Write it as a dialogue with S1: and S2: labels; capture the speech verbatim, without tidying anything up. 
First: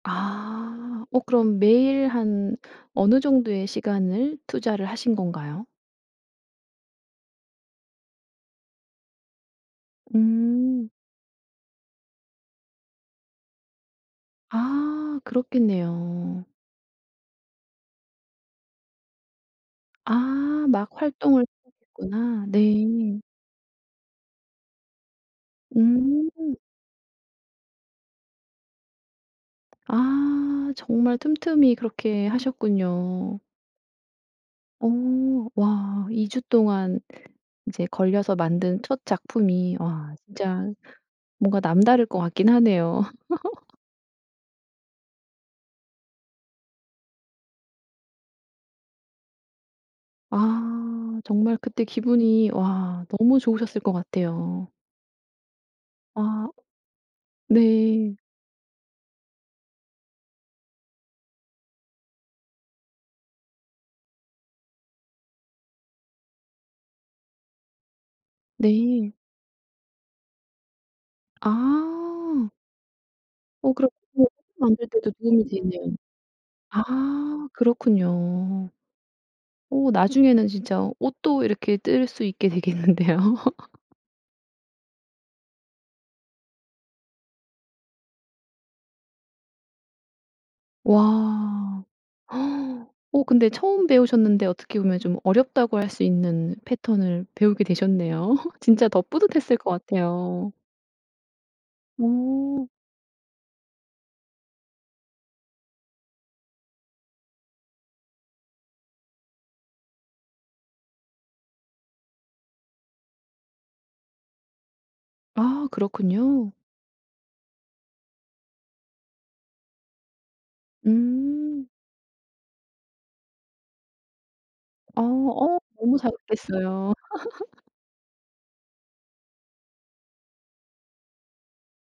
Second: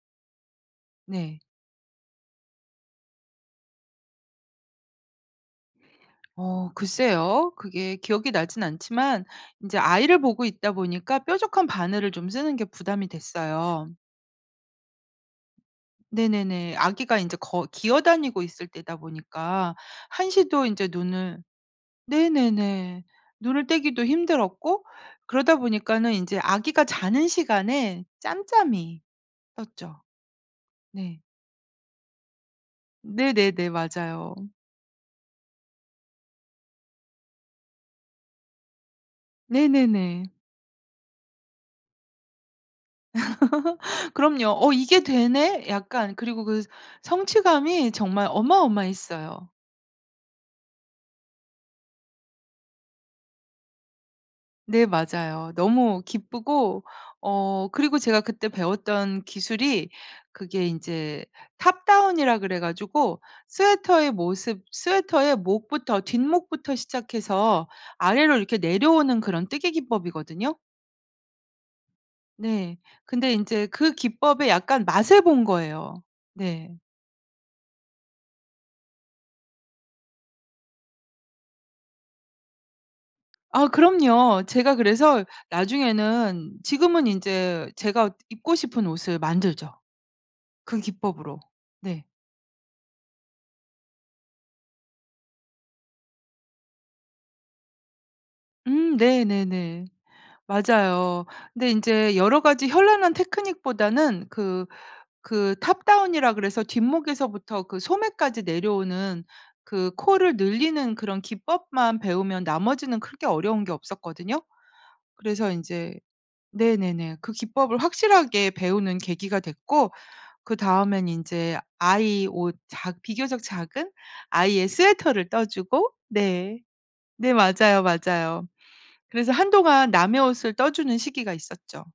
S1: 아. 어
S2: 네.
S1: 그럼 매일 한 어느 정도의 시간을 투자를 하신 건가요?
S2: 어. 글쎄요. 그게 기억이 나진 않지만 인제 아이를 보고 있다
S1: 음.
S2: 보니까 뾰족한 바늘을 좀 쓰는 게 부담이 됐어요.
S1: 아. 그렇겠네요.
S2: 네네네. 아기가 인제 거 기어 다니고 있을 때다 보니까
S1: 아.
S2: 한시도 인제
S1: 막
S2: 눈을
S1: 활동을 시작했구나.
S2: 네네네.
S1: 네.
S2: 눈을 떼기도 힘들었고 그러다 보니까는
S1: 음.
S2: 인제 아기가 자는 시간에 짬짬이 떴죠.
S1: 아. 정말
S2: 네.
S1: 틈틈이 그렇게 하셨군요.
S2: 네네네. 맞아요.
S1: 어. 와 이 주 동안 이제 걸려서 만든 첫 작품이 와
S2: 네네네.
S1: 진짜 뭔가 남다를 것 같긴 하네요.
S2: 그럼요. 어 이게 되네? 약간 그리고 그 성취감이 정말 어마어마했어요.
S1: 아. 정말 그때 기분이 와 너무 좋으셨을 것 같아요.
S2: 네 맞아요. 너무
S1: 와.
S2: 기쁘고 어 그리고
S1: 네.
S2: 제가 그때 배웠던 기술이 그게 인제 탑다운이라 그래 가지고 스웨터의 모습 스웨터의 목부터 뒷목부터 시작해서 아래로 이렇게
S1: 네.
S2: 내려오는 그런 뜨개 기법이거든요.
S1: 아.
S2: 네. 근데 인제
S1: 어 그럼
S2: 그
S1: 뭐
S2: 기법의 약간
S1: 만들 때도
S2: 맛을 본
S1: 도움이 되네요.
S2: 거예요. 네.
S1: 아. 그렇군요. 어 나중에는 진짜 옷도 이렇게 뜰 수 있게 되겠는데요.
S2: 아 그럼요. 제가 그래서 나중에는 지금은 인제 제가 입고 싶은 옷을 만들죠. 그 기법으로.
S1: 와.
S2: 네.
S1: 어 근데 처음 배우셨는데 어떻게 보면 좀 어렵다고 할 수 있는 패턴을 배우게 되셨네요. 진짜
S2: 음
S1: 더 뿌듯했을 것
S2: 네네네.
S1: 같아요.
S2: 맞아요. 근데 인제 여러 가지
S1: 어.
S2: 현란한 테크닉보다는 그 그 탑다운이라고 그래서 뒷목에서부터 그 소매까지 내려오는 그 코를 늘리는 그런 기법만 배우면 나머지는 그렇게 어려운 게 없었거든요. 그래서
S1: 아
S2: 인제
S1: 그렇군요.
S2: 네네네. 그 기법을 확실하게 배우는 계기가 됐고 그다음엔 인제
S1: 음.
S2: 아이 옷 작 비교적 작은 아이의
S1: 아
S2: 스웨터를
S1: 어
S2: 떠주고
S1: 너무
S2: 네.
S1: 자극됐어요.
S2: 네 맞아요, 맞아요. 그래서 한동안 남의 옷을 떠주는 시기가 있었죠.